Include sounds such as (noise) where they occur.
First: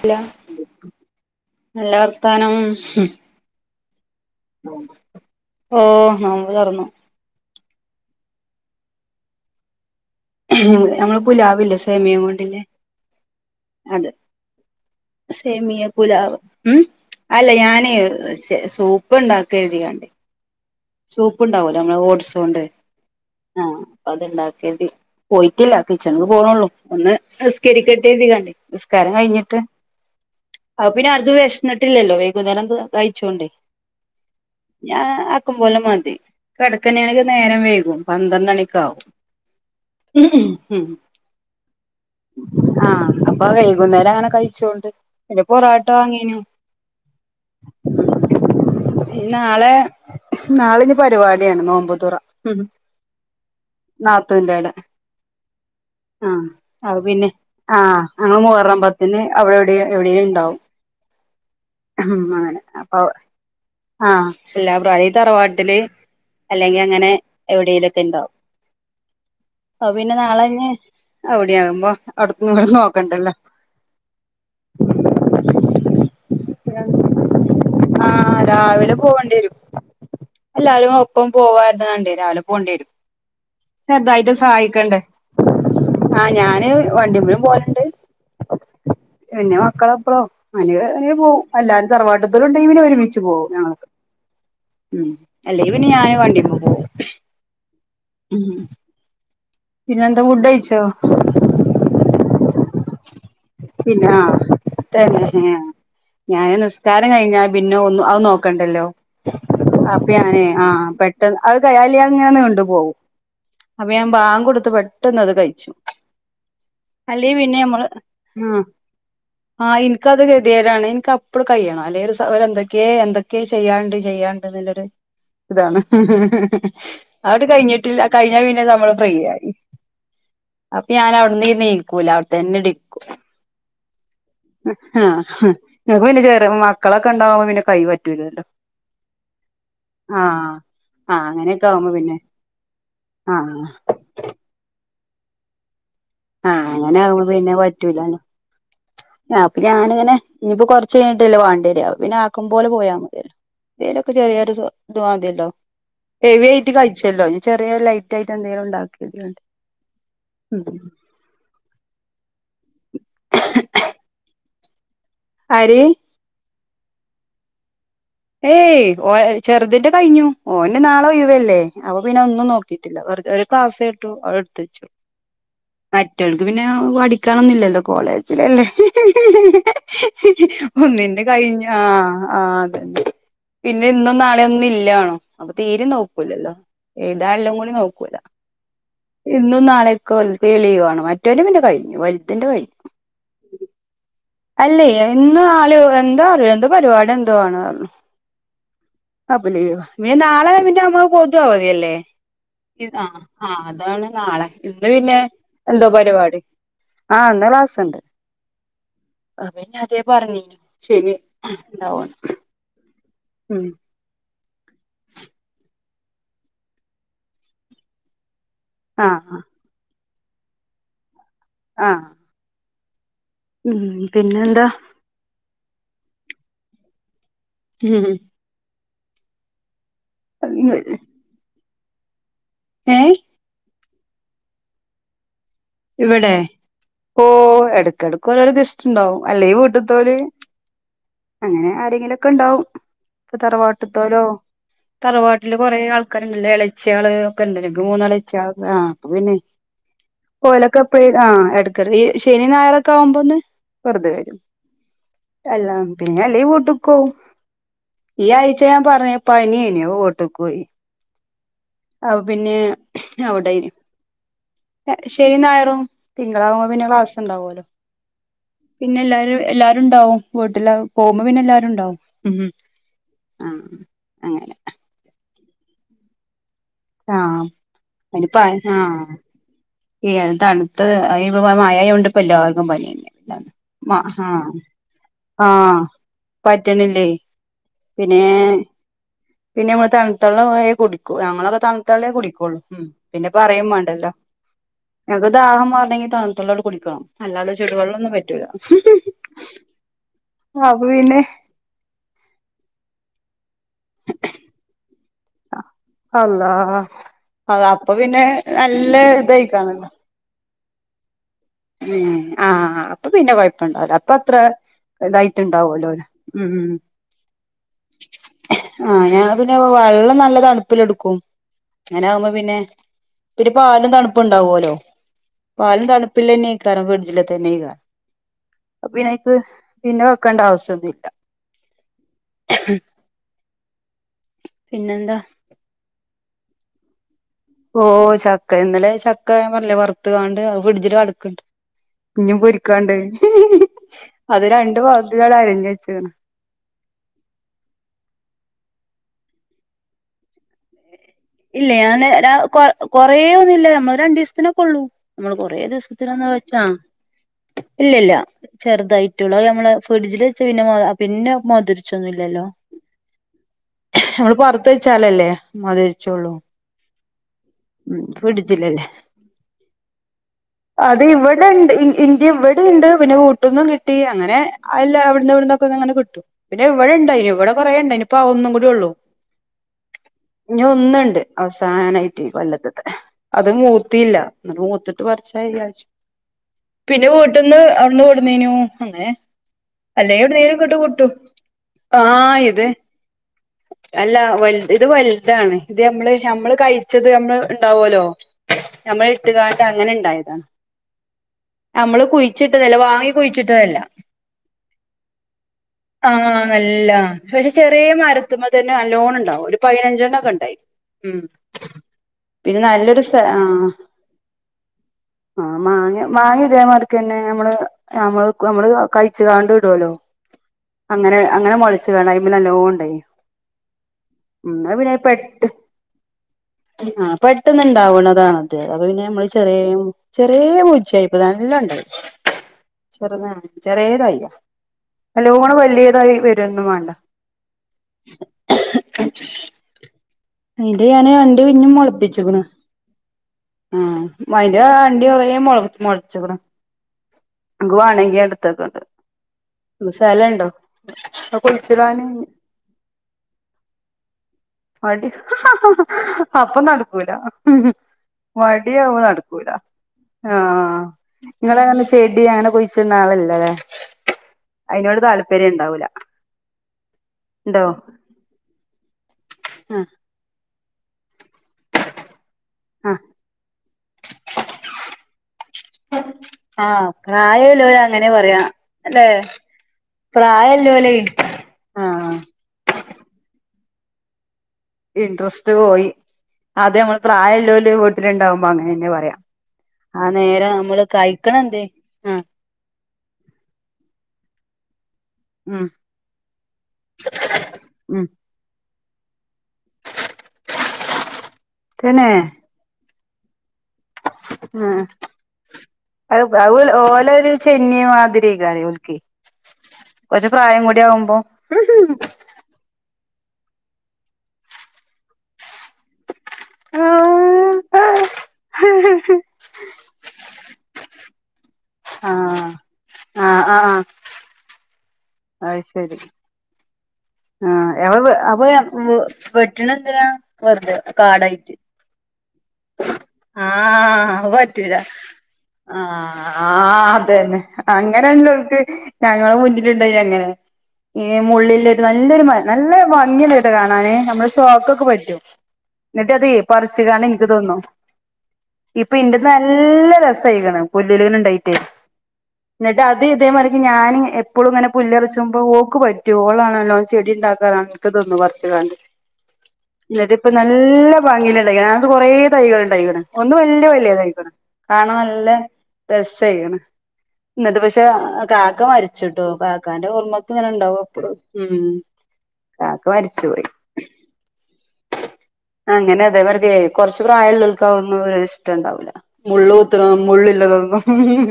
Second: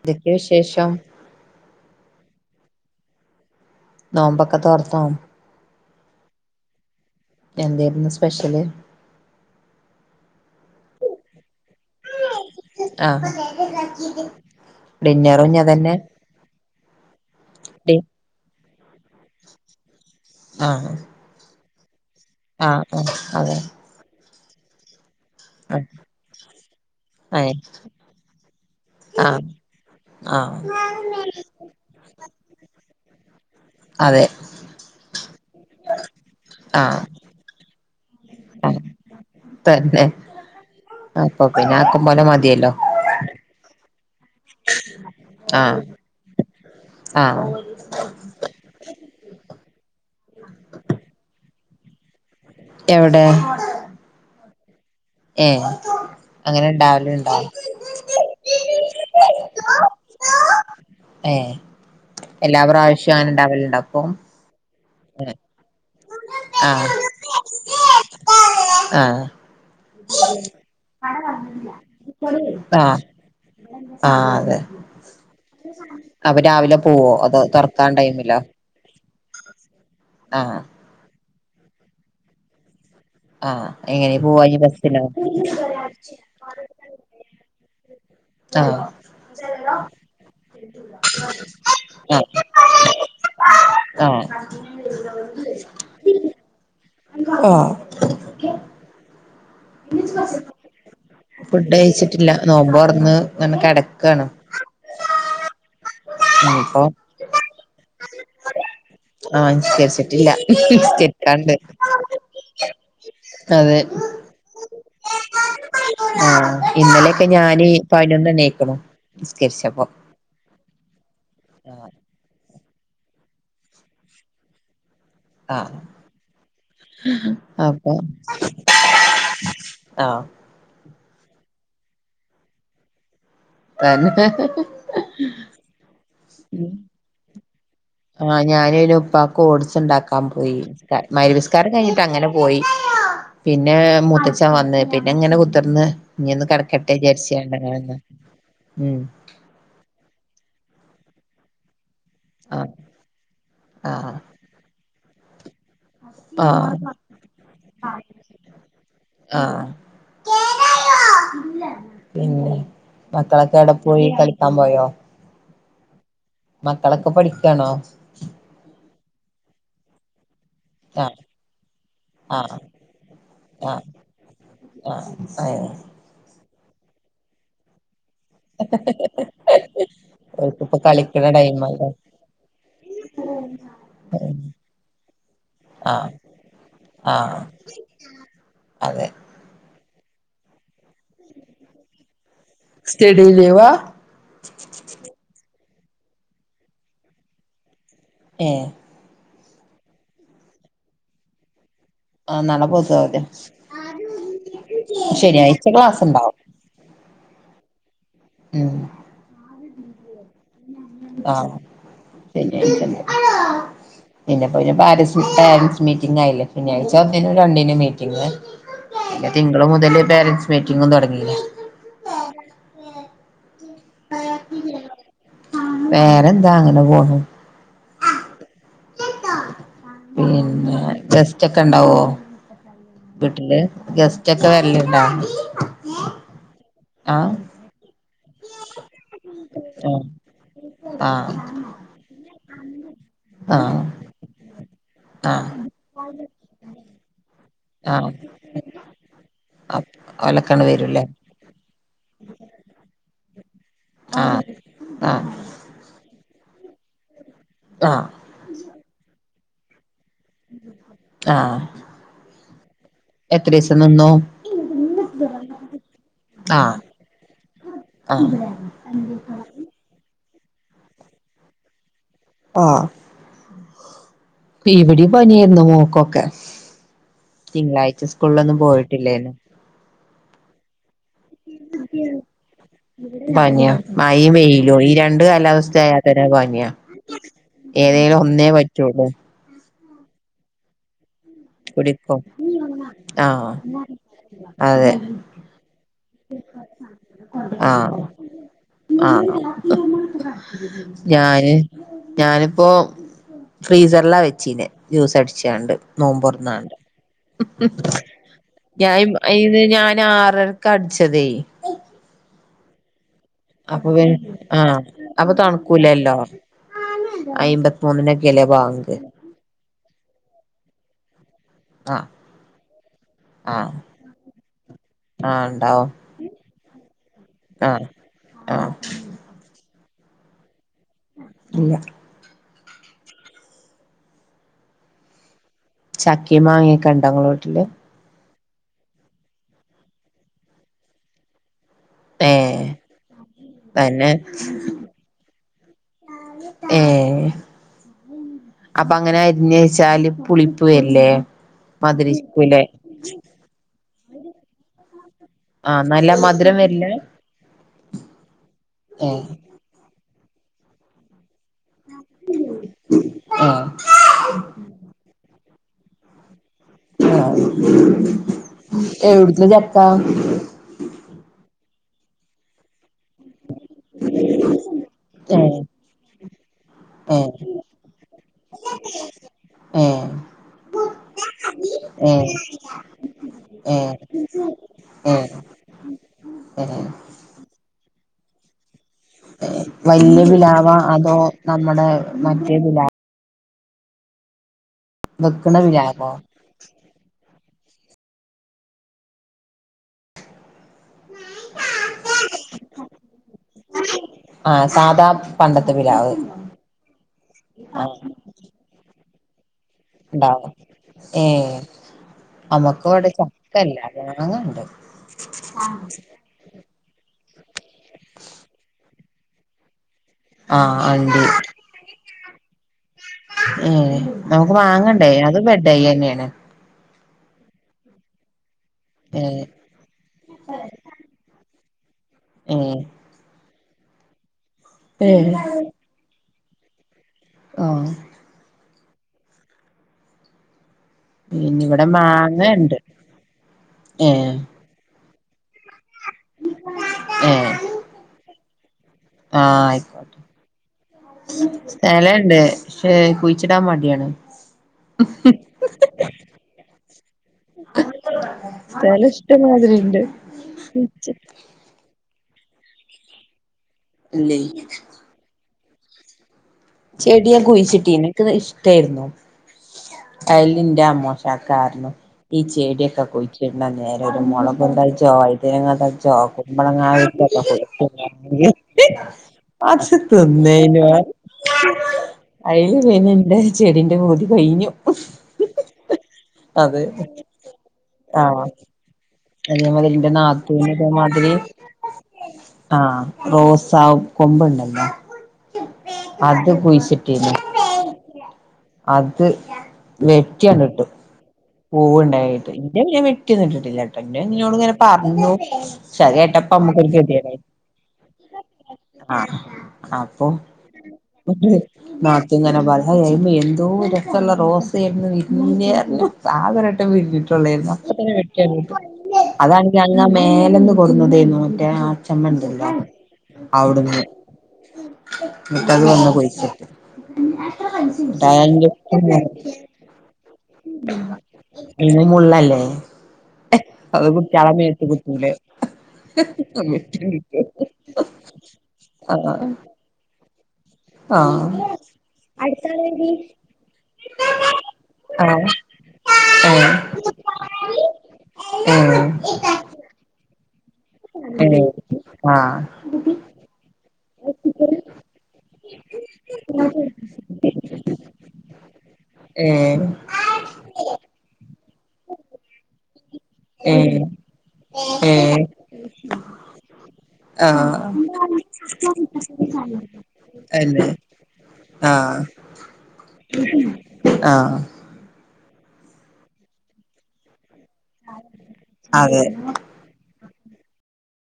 ന്തൊക്കെ വിശേഷം ത്താനം ഹും നോമ്പക്കത്തോർന്നോ ഓ നോമ്പ് തൊറന്നു എന്തേർന്നു സ്പെഷ്യല് നമ്മള് പുലാവില്ലേ സേമിയം കൊണ്ടില്ലേ ആഹ് അത് ഡിന്നറും ഇഞ്ഞ് സേമിയ അതന്നെ പുലാവ് ഉം അല്ല ഞാനേ ഡി ശേ സൂപ്പ് ഇണ്ടാക്കാര്തികാണ്ട് ആ ഓര് നമ്മളെ ഓഡ്സോണ്ട് ആ അതിണ്ടാ തി പോയിട്ടില്ല കിച്ചണിക് പോകണുള്ളൂ ഒന്ന് അതെ നിസ്കരിക്കെട്ട് കണ്ടേ കരം ആഹ് അതെ കഴിഞ്ഞിട്ട് ആഹ് ആഹ് അ പിന്നെ അത് വെശ്ന്നിട്ടില്ലല്ലോ വൈകുന്നേരം കയിച്ചോണ്ടേ അതെ ഞാൻ ആക്കും പോലെ മതി ആഹ് കിടക്കനണക്ക് നേരം വൈകും ആഹ് പന്ത്രണിക്കാവും തന്നെ അപ്പൊ പിന്നെ ആക്കും പോലെ മതിയല്ലോ ആഹ് അപ്പൊ വൈകുന്നേരം അങ്ങനെ കഴിച്ചോണ്ട് പിന്നെ ആഹ് പൊറോട്ട വാങ്ങീനു ആഹ് നാളെ നാളിനി പരിപാടിയാണ് നോമ്പുതുറ എവിടെ നാത്തൂൻ്റെടെ ഏ ആഹ് അ പിന്നെ ആഹ് അങ്ങ മുഹറംപത്തിന് അവിടെ എവിടെ എവിടെലും ഇണ്ടാവും ഏഹ് ആഹ് അങ്ങനെ എല്ലാ അപ്പൊ പ്രാവശ്യവും അങ്ങനെ ഇണ്ടാവലുണ്ടോ അപ്പം ആഹ് എല്ലാ പ്രായ ഇ തറവാട്ടില് അല്ലെങ്കി ആഹ് അങ്ങനെ എവിടെലൊക്കെണ്ടാവും ആഹ് ഓ പിന്നെ നാളെങ്ങ് അവിടെയാകുമ്പോ അവിട ഇവിടെന്ന് ആഹ് നോക്കണ്ടല്ലോ ആഹ് അതെ അപ്പൊ രാവിലെ പോവോ അതോ തുറക്കാൻ ടൈമിലോ ആഹ് രാവിലെ പോകേണ്ടി വരും ആഹ് എല്ലാരും ഇപ്പം പോവാംര്ന്നാണ്ട് രാവിലെ പോണ്ടി വെരും ആഹ് എങ്ങനെ അതായിത് പോവാ ഇനി സഹായിക്കണ്ടേ ബസ്സിലോ ഞാൻ വണ്ടിമേൽ പോകലുണ്ട് ആഹ് പിന്നെ മക്കളപ്പളോ അല്ലേ അങ്ങനെ പോവും അല്ല ആഹ് തറവാട്ട്ത്തോല്ണ്ടെങ്കി പിന്നെ ഒരുമിച്ച് പോവും ഞങ്ങളോക്ക് ആഹ് ഉം അല്ലങ്കിൽ പിന്നെ ഞാന് വണ്ടിമ്മേ പോവും ആ ഉം പിന്നന്താ ഫുഡയിച്ചോ ഫുഡ്ഴിച്ചിട്ടില്ല നോമ്പോറന്ന് പിന്നെ ആ തന്നെ ഏ ഞാന് ഇനിയിപ്പോ നിസ്കാരം കഴിഞ്ഞാ പിന്നെ ഒന്ന് അത് നോക്കണ്ടല്ലോ ആഹ് അപ്പ നിസ്കരിച്ചിട്ടില്ല ഞാനേ ആ പെട്ടെന്ന് നിസ്കരിക്കാണ്ട് അത് അല്ലെങ്കി അത്ങ്ങനെ നീണ്ട് പോവും അതെ അപ്പ ഞാൻ ബാങ്കോടുത്ത് പെട്ടെന്ന് അത് കഴിച്ചു ആഹ് ഇന്നലെയൊക്കെ അല്ല ഞാന് പിന്നെമ്മള് പതിനൊന്ന് മണി ആ ആയിക്കണു ആ നിസ്കരിച്ചപ്പോ ഇനിക്കത് ഗതിയേടാണ് ഇന്ക്ക് അപ്പള് കയ്യണം ആഹ് അല്ലെങ്കി ഒര് സ ഒര് എന്തോ ക്കെ എന്തൊക്കെ ചെയ്യാണ്ട് ചെയ്യാണ്ട്ന്ന്ള്ളൊര് ആഹ് ഇതാണ് അതാട് കഴിഞ്ഞ്ട്ട് അപ്പൊ കഴിഞ്ഞാ പിന്നെമ്മള് ഫ്രീയായി ആ ഞാൻ അവിട്ന്ന് നിക്കൂല അവിടത്തന്നെട് ഇരിക്കും തന്നെ ആ പിന്നെ ചെറി മക്കളൊക്കെണ്ടാവുമ്പോ പിന്നെ കൈ ആ പറ്റൂലല്ലോ ഞാനയ്ന് ഉപ്പാക്ക് ഓട്സ്ണ്ടാക്കാൻ ആഹ് പോയി നി ആഹ് മഹരിബ് അങ്ങനെയൊക്കെ നിസ്കാരം ആവുമ്പോ കഴിഞ്ഞിട്ട് പിന്നെ അങ്ങനെ പോയി ആഹ് പിന്നെ മൂത്തച്ഛ വന്ന് പിന്നെങ്ങനെ കുത്തർന്ന് ആഹ് അങ്ങനെ ആവുമ്പോ പിന്നെ പറ്റൂലല്ലോ ഉം അപ്പ ഞാനിങ്ങനെ ഇനിപ്പോ കൊറ ച്ചയ്ഞ്ഞ്ട്ടല്ലേ വാണ്ടിരാ അപ്പൊ പിന്നെ ആക്കംപോലെ ആഹ് പോയാ മതിലോ എത്തെങ്കിലൊക്കെ ആഹ് ചെറിയൊരിത് മതില്ലോ ഹെവി ആയിട്ട് ആഹ് കഴിച്ചല്ലോ ചെറിയ ലൈറ്റ് ആയിട്ട് എന്തേലും ഇണ്ടാക്കാകര്തിക്കാണ്ട് ആഹ് ഉം പിന്നെ മക്കളൊക്കെ എടെ പോയി കളിക്കാൻ പോയോ ആര് മക്കളൊക്കെ പഠിക്കാണോ ഏയ് ഓ ചെറ്തിന്റെ കഴിഞ്ഞു ഓന് നാളെ ആഹ് ഒയിവല്ലേ അപ്പൊ പിന്നെ ഒന്നും ആഹ് നോക്കിട്ടില്ല വെറ് ഒരു ആഹ് ക്ലാസേട്ടു അടെട്ത്തേച്ചു ആഹ് ഏഹ് മറ്റൾക്ക് പിന്നെ പഠിക്കാനൊന്നില്ലല്ലോ കോളേജ് ല്ലേ ഓൽക്കിപ്പോ ഒന്നിന്റെ കളിക്കണ കഴിഞ്ഞ ആ ടൈമല്ലേ ആ അതെ പിന്നെ ഇന്നും നാളെയും ഒന്നും ഇല്ലാണോ തീരെ ആഹ് നോക്കൂലല്ലോ ആഹ് എഴുതാല്ലും കൂടി നോക്കൂല അതെ ഇ നാളെക്കെ തെളിയുകയാണ് മറ്റേരും പിന്നെ കഴിക്കും സ്റ്റഡി ലീവാ അല്ല ഇന്ന് ആള് എന്താ അറില്ല എന്തോ പരിപാടി എന്തോ ആാണ് ഏ അപ്പ മ നാളെ പിന്നെ നമ്മക്ക് പൊതു അവ തിയല്ലേ ആഹ് നാളെ പൊതുവാ ആഹ് ആഹ് അതാണ് നാളെ ഇന്ന് പിന്നെ ശനിയാഴ്ച എന്തോ ക്ലാസ് ഇണ്ടാവും പരിപാടി ആഹ് (unintelligible) ഉം അവനി അതേ പറഞ്ഞു ശരി ആഹ് ഉണ്ടാവന്ന് ഉം പിന്നെപ്പോന്നെ പാരൻസ് പാരൻറ്സ് മീറ്റിംഗ് ആയില്ലെ ശനിയാഴ്ച്ച ഒന്നിനും രണ്ടിനും മീറ്റിംഗ് ആ പിന്നെ തിങ്കളു മുതല് പേരന്റ്സ് മീറ്റിങ്ങും തുടങ്ങി ആഹ് ഉം പിന്നെന്താ വേറെന്താ അങ്ങനെ പോണു പിന്നെ ഗസ്റ്റ് ഒക്കെ ഉണ്ടാവോ ഏ വീട്ടില് ഗസ്റ്റ് ഒക്കെ വരല്ണ്ടാ ഇവിടെ ഓ എടക്കടക് (unintelligible) ഉണ്ടാവും അല്ലെ ആഹ് വീട്ട്ത്തോല് അങ്ങനെ ആരെങ്കിലുക്കെ ഉണ്ടാവും ആഹ് തറവാട്ട്ത്തോലോ ആഹ് തറവാട്ടില് കുറെ ആൾക്കാരല്ലല്ലോ ഇളച്ചയാള് ഒക്കെ ഇണ്ട് എക്ക് മൂന്ന് ഇളച്ച ആൾ അപ്പൊ പിന്നെ ആ (unintelligible) കോലൊക്കെ പോയി ആ എടക്ക ഈ ശനി ഞായറൊക്കെ ആവുമ്പോ ഒന്ന് വെറുത വരും ആഹ് ആഹ് എല്ലാം പിന്നെ അല്ല വീട്ടിക്ക് ടപോകും ആഹ് ഈ ആഴ്ച ഞാൻ പറഞ്ഞ പനിയേനു വീട്ടക്ക് പോയി ആഹ് പിന്നെ എത്ര ദിവസം നിന്നു ഷെനിം ഞായറും തിങ്കളാവുമ്പോ ആഹ് പിന്നെ ക്ലാസ്സ് ഉണ്ടാവുല്ലോ ആഹ് പിന്നെ എല്ലാരും എല്ലാരും ഉണ്ടാവും വീട്ടില് പോകുമ്പോ പിന്നെ എല്ലാരും ഇണ്ടാവും ഇവിടെ പനി ആയിനൂ മോൾക്കൊക്കെ ആഹ് തിങ്കളാഴ്ച അയിന് പ സ്കൂളിലൊന്നും ആഹ് പോയിട്ടില്ലേന്നു ഈ അ തണുത്ത മഴ ആയോണ്ടപ്പോ എല്ലാർക്കും പനി പനിയ ആ മഴയും വെയിലും ഈ രണ്ട് കാലാവസ്ഥ ആയാ തന്നെ പണിയാ പറ്റണില്ലേ ഏതേലും പിന്നെ ഒന്നേ പറ്റൂള്ളൂ പിന്നെ നമ്മൾ തണുത്തുള്ളയ കുടിക്കും ഞങ്ങ തണുത്തുള്ളേ കുടിക്കും കുടിക്കോള്ളൂ പിന്നെ ആഹ് പറയും വേണ്ടല്ലോ അതെ ഞങ്ങക്ക് ദാഹം മാറണെങ്കിൽ തണുത്തുള്ള കുടിക്കണം അല്ലാതെ ആഹ് ചെടുവെള്ളന്നും പറ്റൂല്ല ആഹ് അപ്പൊ പിന്നെ ഞാന് ഞാനിപ്പോ ഫ്രീസറിലാ വെച്ചീനെ ജ്യൂസ് അടിച്ചാണ്ട് നോമ്പുറ അള്ളാ അത അപ്പൊ പിന്നെ നല്ല ഞാൻ ഇത് ഇതായിക്കാണല്ലോ ഞാൻ ആറര കടിച്ചതേ ഉം ആഹ് അപ്പൊ പിന്നെ കുഴപ്പം ഇണ്ടാവില്ല അപ്പൊ അത്ര ആഹ് അപ്പൊ ഇതായിട്ട്ണ്ടാവുമല്ലോ തണുക്കൂലല്ലോ ഉം അയ്മ്പത്തിമൂന്നിനൊക്കെയല്ലേ ആ ബാങ്ക് ഞാൻ അതിന് വെള്ളം നല്ല തണുപ്പിൽ എടുക്കും അങ്ങനെ ആഹ് ആകുമ്പോ പിന്നെ ഇത്തിരി ആഹ് പാലും തണുപ്പും ഉണ്ടാവല്ലോ ആഹ് ഉണ്ടാവും പാലും തണുപ്പ് പിള്ള തന്നെക്കാരം ഫ്രിഡ്ജിൽ തന്നെയ്ക്കാരം ആഹ് ആഹ് അപ്പൊ ആയിനിക്ക് പിന്നെ വെക്കേണ്ട ആവേശം ഇല്ല പിന്നെന്താ ചക്ക മാങ്ങിയൊക്കെ ഇണ്ടോങ്ങളോട് ഓ ചക്ക ഇന്നലെ ചക്ക ഞാൻ പർഞ്ഞിലേ വർത്ത്ങ്ങാണ്ട് അത് ഫ്രിഡ്ജില് അട്ക്ക്ട്ട് ഇഞ്ഞും ഏഹ് പൊരിക്കാണ്ട് തന്നെ അത് രണ്ട് പാത്രത്തിലാണ്ട് അരിഞ്ഞ് വെച്ച്ണ് ഏ അപ്പൊ അങ്ങനെ അര്ഞ്ഞച്ചാല് പുളിപ് വര്ല്ലേ. ഇല്ല. ഞാന് ര കൊ കൊറേ ഒന്നില്ല. നമ്മൾ രണ്ടീസത്തിനൊക്കെള്ളൂ നമ്മള് കൊറേ ആഹ് നല്ല ദിവസത്തിനൊന്ന് മധുരം വെച്ചാ വരില്ല ഇല്ലില്ല ഏഹ് ചെർതായിട്ടൊള്ളൂ അത് നമ്മള് ഫ്രിഡ്ജില് വെച്ച് കൈഞ്ഞ പിന്നേ മധ് രി ച്ചൊന്നില്ലല്ലോ. ഏഹ് നമ്മള് പൊർത്ത് വച്ചാലല്ലേ മധ് രിച്ചോള്ളൂ. ആഹ്. എവ്ട്തെ ചക്ക അത് ഇവടെണ്ട്. ഇന്റെ ഇവിടെണ്ട് പിന്നെ വീട്ട്ന്നും കിട്ടി. അങ്ങനെ അല്ല അവിട്ന്നും ഏഹ് ഇവട്ന്നൊക്കെ ങ്ങനെ കിട്ടും പിന്നെ ഇവടെണ്ടായിനു ഏഹ് ഇവടെ കൊറേണ്ടായിനു. പ്പ ഒന്നും കൂടിഒള്ളു ഏഹ് ഒന്നണ്ട് അവസാനായിറ്റ് ഈ ഏഹ് കൊല്ലത് ത്തെ. അത് ഏഹ് മൂത്തീല്ല മൂത്ത്ട്ട് ഏഹ് പർച്ചായ്യ ഏഹ് പിന്നെ വീട്ട്ന്ന് അവിടുന്ന് കൊട്ന്നീനു അങ്ങനെ. അല്ലങ്ങി വല്യ പിലാവാ എവ്ട്ന്നേലുംക്കായിട്ട് ക് ട്ടും. അതോ നമ്മടെ ആഹ് മറ്റേ ഇത് പിലാ അല്ല വൽത് ഇത് താണ്. വെക്ക്ണ ഇത് പിലാവോ നമ്മള് നമ്മള് കഴിച്ചത് നമ്മള് ണ്ടാവോല്ലോ ഞമ്മള് ഇട്ട് ങ്ങാണ്ട് അങ്ങനെ ണ്ടായതാ നമ്മള് കുയിച്ചിട്ടതല്ല. വാങ്ങി കുയിച്ചിട്ടതല്ല ആഹ് സാധാ പണ്ടത്തെ പിലാവ് ആഹ്. നല്ല പക്ഷെ ചെറേ ആഹ് മരത് മ്മെ തന്നെ നല്ലോണണ്ടാവും ഒരു പയി നെഞ്ചെണ്ണ ഒക്കെണ്ടായി ഉം പിന്നെ നമ്മക്ക് നല്ലൊരു ഇവിടെ സ ആഹ് ചക്കല്ല. മാങ്ങണ്ട് ആഹ് മാങ്ങ. മാങ്ങതേമാര്ക്കെന്നെ നമ്മള് നമ്മ നമ്മള് കൈച്ച്കാണ്ട് ഇടോല്ലോ. ആഹ് അങ്ങനെ അങ്ങനെ മൊൾച്ച് കാണ്ടായ് മ്മെ നലോ ണ്ടായിന് ഏ നമുക്ക് വാങ്ങണ്ടേ. പെട്ട് അതും ബെഡയ്യന്നേണ് പെട്ടെന്ന്ണ്ടാവ്ണതാണത് അത് പിന്നെ നമ്മള് ഏഹ് ചെറേ ചെറേ മൊജ്ജയ്പ നല്ലം ണ്ടായി ചെറുതാണ് ചെറേതയ്യാ. ഏഹ് നല്ലോണം വല്യതായിവരന്നും വാണ്ട ആഹ് (unintelligible) ഇത് പിന്നെ ഞാന്അണ്ടിഞ്ഞും ഇവിടെ മോൾപ്പിച്ക്ക്ണ് മാങ്ങണ്ട് ആ. ഏഹ് മയ്ന്റെ അണ്ടി കൊറേ മൊൾ മൊ മൊൾച്ച്ക്ക്ണ്. ഏഹ് അൻക്ക് വാണെങ്കി ഞാ ട്ത്തക്കണ്ട് ആഹ്. അയ്ക്കോട്ടെ. കുഴിച്ചിടാന് സ്ഥലണ്ട്. ക്ഷെ കുയ്ച്ചിടാ മടിആണ്. മടി. അപ്പൊ നടക്കൂല മടിയാവുമ്പോ സ്ഥലം നടക്കൂല. ഇഷ്ടമാതിരിണ്ട് ആഹ് നിങ്ങളെ നല്ല ചെ ടി അങ്ങനെ കുയ്ച്ച്ട്ണ ആളല്ലലെ. ഇല്ലേ അയ്നോട് താല്പര്യം ഉണ്ടാവൂല ചെടി ഞാ കുയിച്ചിട്ടീന്നു. ഇക്ക് ഇഷ്ട്ടേയ്ന്നു. ആഹ് അയ്ല് ന്റെ അമോഷ കാരണം ഈ ആഹ് ചെടിഒക്കെ കുയ്ച്ചിട്ണ നേരം ഒരു മോളകും തജ്‌ജോ വൈ ദെങ്ങാ തജ്‌ജോ കുംബൾങ്ങാ ആഹ് വിത്തൊക്കെ പ്രായല്ലോല് അങ്ങനെ പറയാ കുയ്ച്ചിടാണെങ്കി അല്ലെ അത് തിന്നേയ്ന്നു. പ്രായല്ലോലെ ആഹ് അയില് പിന്നെ ന്റെ ചെടിന്റെ പൂതി കഴിഞ്ഞു ഇൻട്രസ്റ്റ് പോയി. അത് നമ്മള് പ്രായല്ലോല് വീട്ടില്ണ്ടാവുമ്പോ അങ്ങനെന്നെ പറയ. അതേ പോലെ ന്റെ നാത്തൂന് ഇതേമാതിരി കഴിക്കണന്തേ ആഹ് ആ. റോസ കൊബ്ണ്ട ഉം അത് കുയ്ച്ചിട്ടീന്നു ഉം അത് വെറ്റിയണ്ട്ട്ടു. തന്നെ പൂവ്ണ്ടായിട്ട്. ഇന്ടെ ത് ഞാ വെ ട്ടി ഒന്നു ട്ട്ട്ട് ല്യ ട് (unintelligible) ഇന്നോട് ങ്ങനെ ആഹ് പർഞ്ഞു. ക്ഷെ അത് കേട്ടപ്പം അമുക്കൊരു ഓലൊരു ഗതികേടായി ചെന്നി മാതിരിക്കാരം ഓൽക്ക് ആ. അപ്പൊ കുറച്ച് പ്രായം കൂടി ആവുമ്പോ ന്ന്ട്ട് നാത്തൂൻ ങ്ങനെ പർ (unintelligible) എന്തോ ഇതൊക്കെള്ള റോസേര്ന്നു വിരിഞ്ഞേ ആകെഒരട്ടം ആഹ് വിരിഞ്ഞിട്ടുള്ളതായിരുന്നു അപ്പ തന്നെ വെട്ടി അതാണങ്കി അങ്ങ് മേലെന്ന് കൊടുന്നതേര്ന്നു മറ്റേ ആ ആഹ് അഛമ്മണ്ടല്ലോ ആഹ് ആഹ് അവിടുന്ന് ന്നിട്ടത് പോയികിട്ടി ആ അപ്പൊ വെട്ടണ എന്തിനാ വെറുതെ കാടായിട്ട് അ ചറമേത്തടെ നിക്കുലേ ആ ആ അതന്നെ അങ്ങനെയണല്ലോക്ക് ഞങ്ങള ആഹ് മുന്നിലുണ്ടയി അങ്ങനെ ഈ മുള്ളില ആഹ് ഒരു നല്ലൊരു നല്ല ഭംഗിയ കേട്ടാ കാണാന് നമ്മുടെ ഷോക്കൊക്കെ പറ്റും എന്നിട്ട് അതെ ആഹ് പറിച്ചു കാണി തോന്നു ഇപ്പൊ ഇന്റത് നല്ല രസായ്ക്ക്ണ് പുല്ലല ഏഹ് ഇണ്ടായിട്ടേ ഏഹ് ഏഹ് ആഹ് എന്നിട്ട് അത് ഇതേമാതിക്ക് ഞാൻ എപ്പളും ഇങ്ങനെ പുല്ലറച്ചുമ്പോ ഓ ക്ക് പറ്റു ഓളാണല്ലോ ചെടി ണ്ടാക്ക തനക്കുതൊന്നു പറിച്ചുകാണ്ടി എന്നിട്ട് ഇപ്പ നല്ല വാങ്ങീനണ്ട ഞാ അത് കുറേ തൈകളുണ്ടായിക്ക്ണ്‌ ഒന്ന് വല്യ ഏഹ് ഏഹ് വലിയതായിക്കണ് കാണാൻ നല്ല ഏഹ് രസായിക്കണ് എന്നിട്ട് ആഹ് പക്ഷെ കാക്ക മരിച്ചുട്ടോ കാക്കാന്റെ ഓർമ്മക്ക് ഇങ്ങനെ ഉണ്ടാവും തന്നെ എപ്പളും ഉം ആഹ് കാക്ക മരിച്ചുപോയി ആ അങ്ങനെ അതെ മറതിയെ കൊറച്ച് പ്രായുള്ളോല്ക്ക്അതൊന്നും ഇഷ്ട്ടണ്ടാവൂല്ല അതെ മുള്ളുത്തണതും മുള്ള് ഉള്ളതും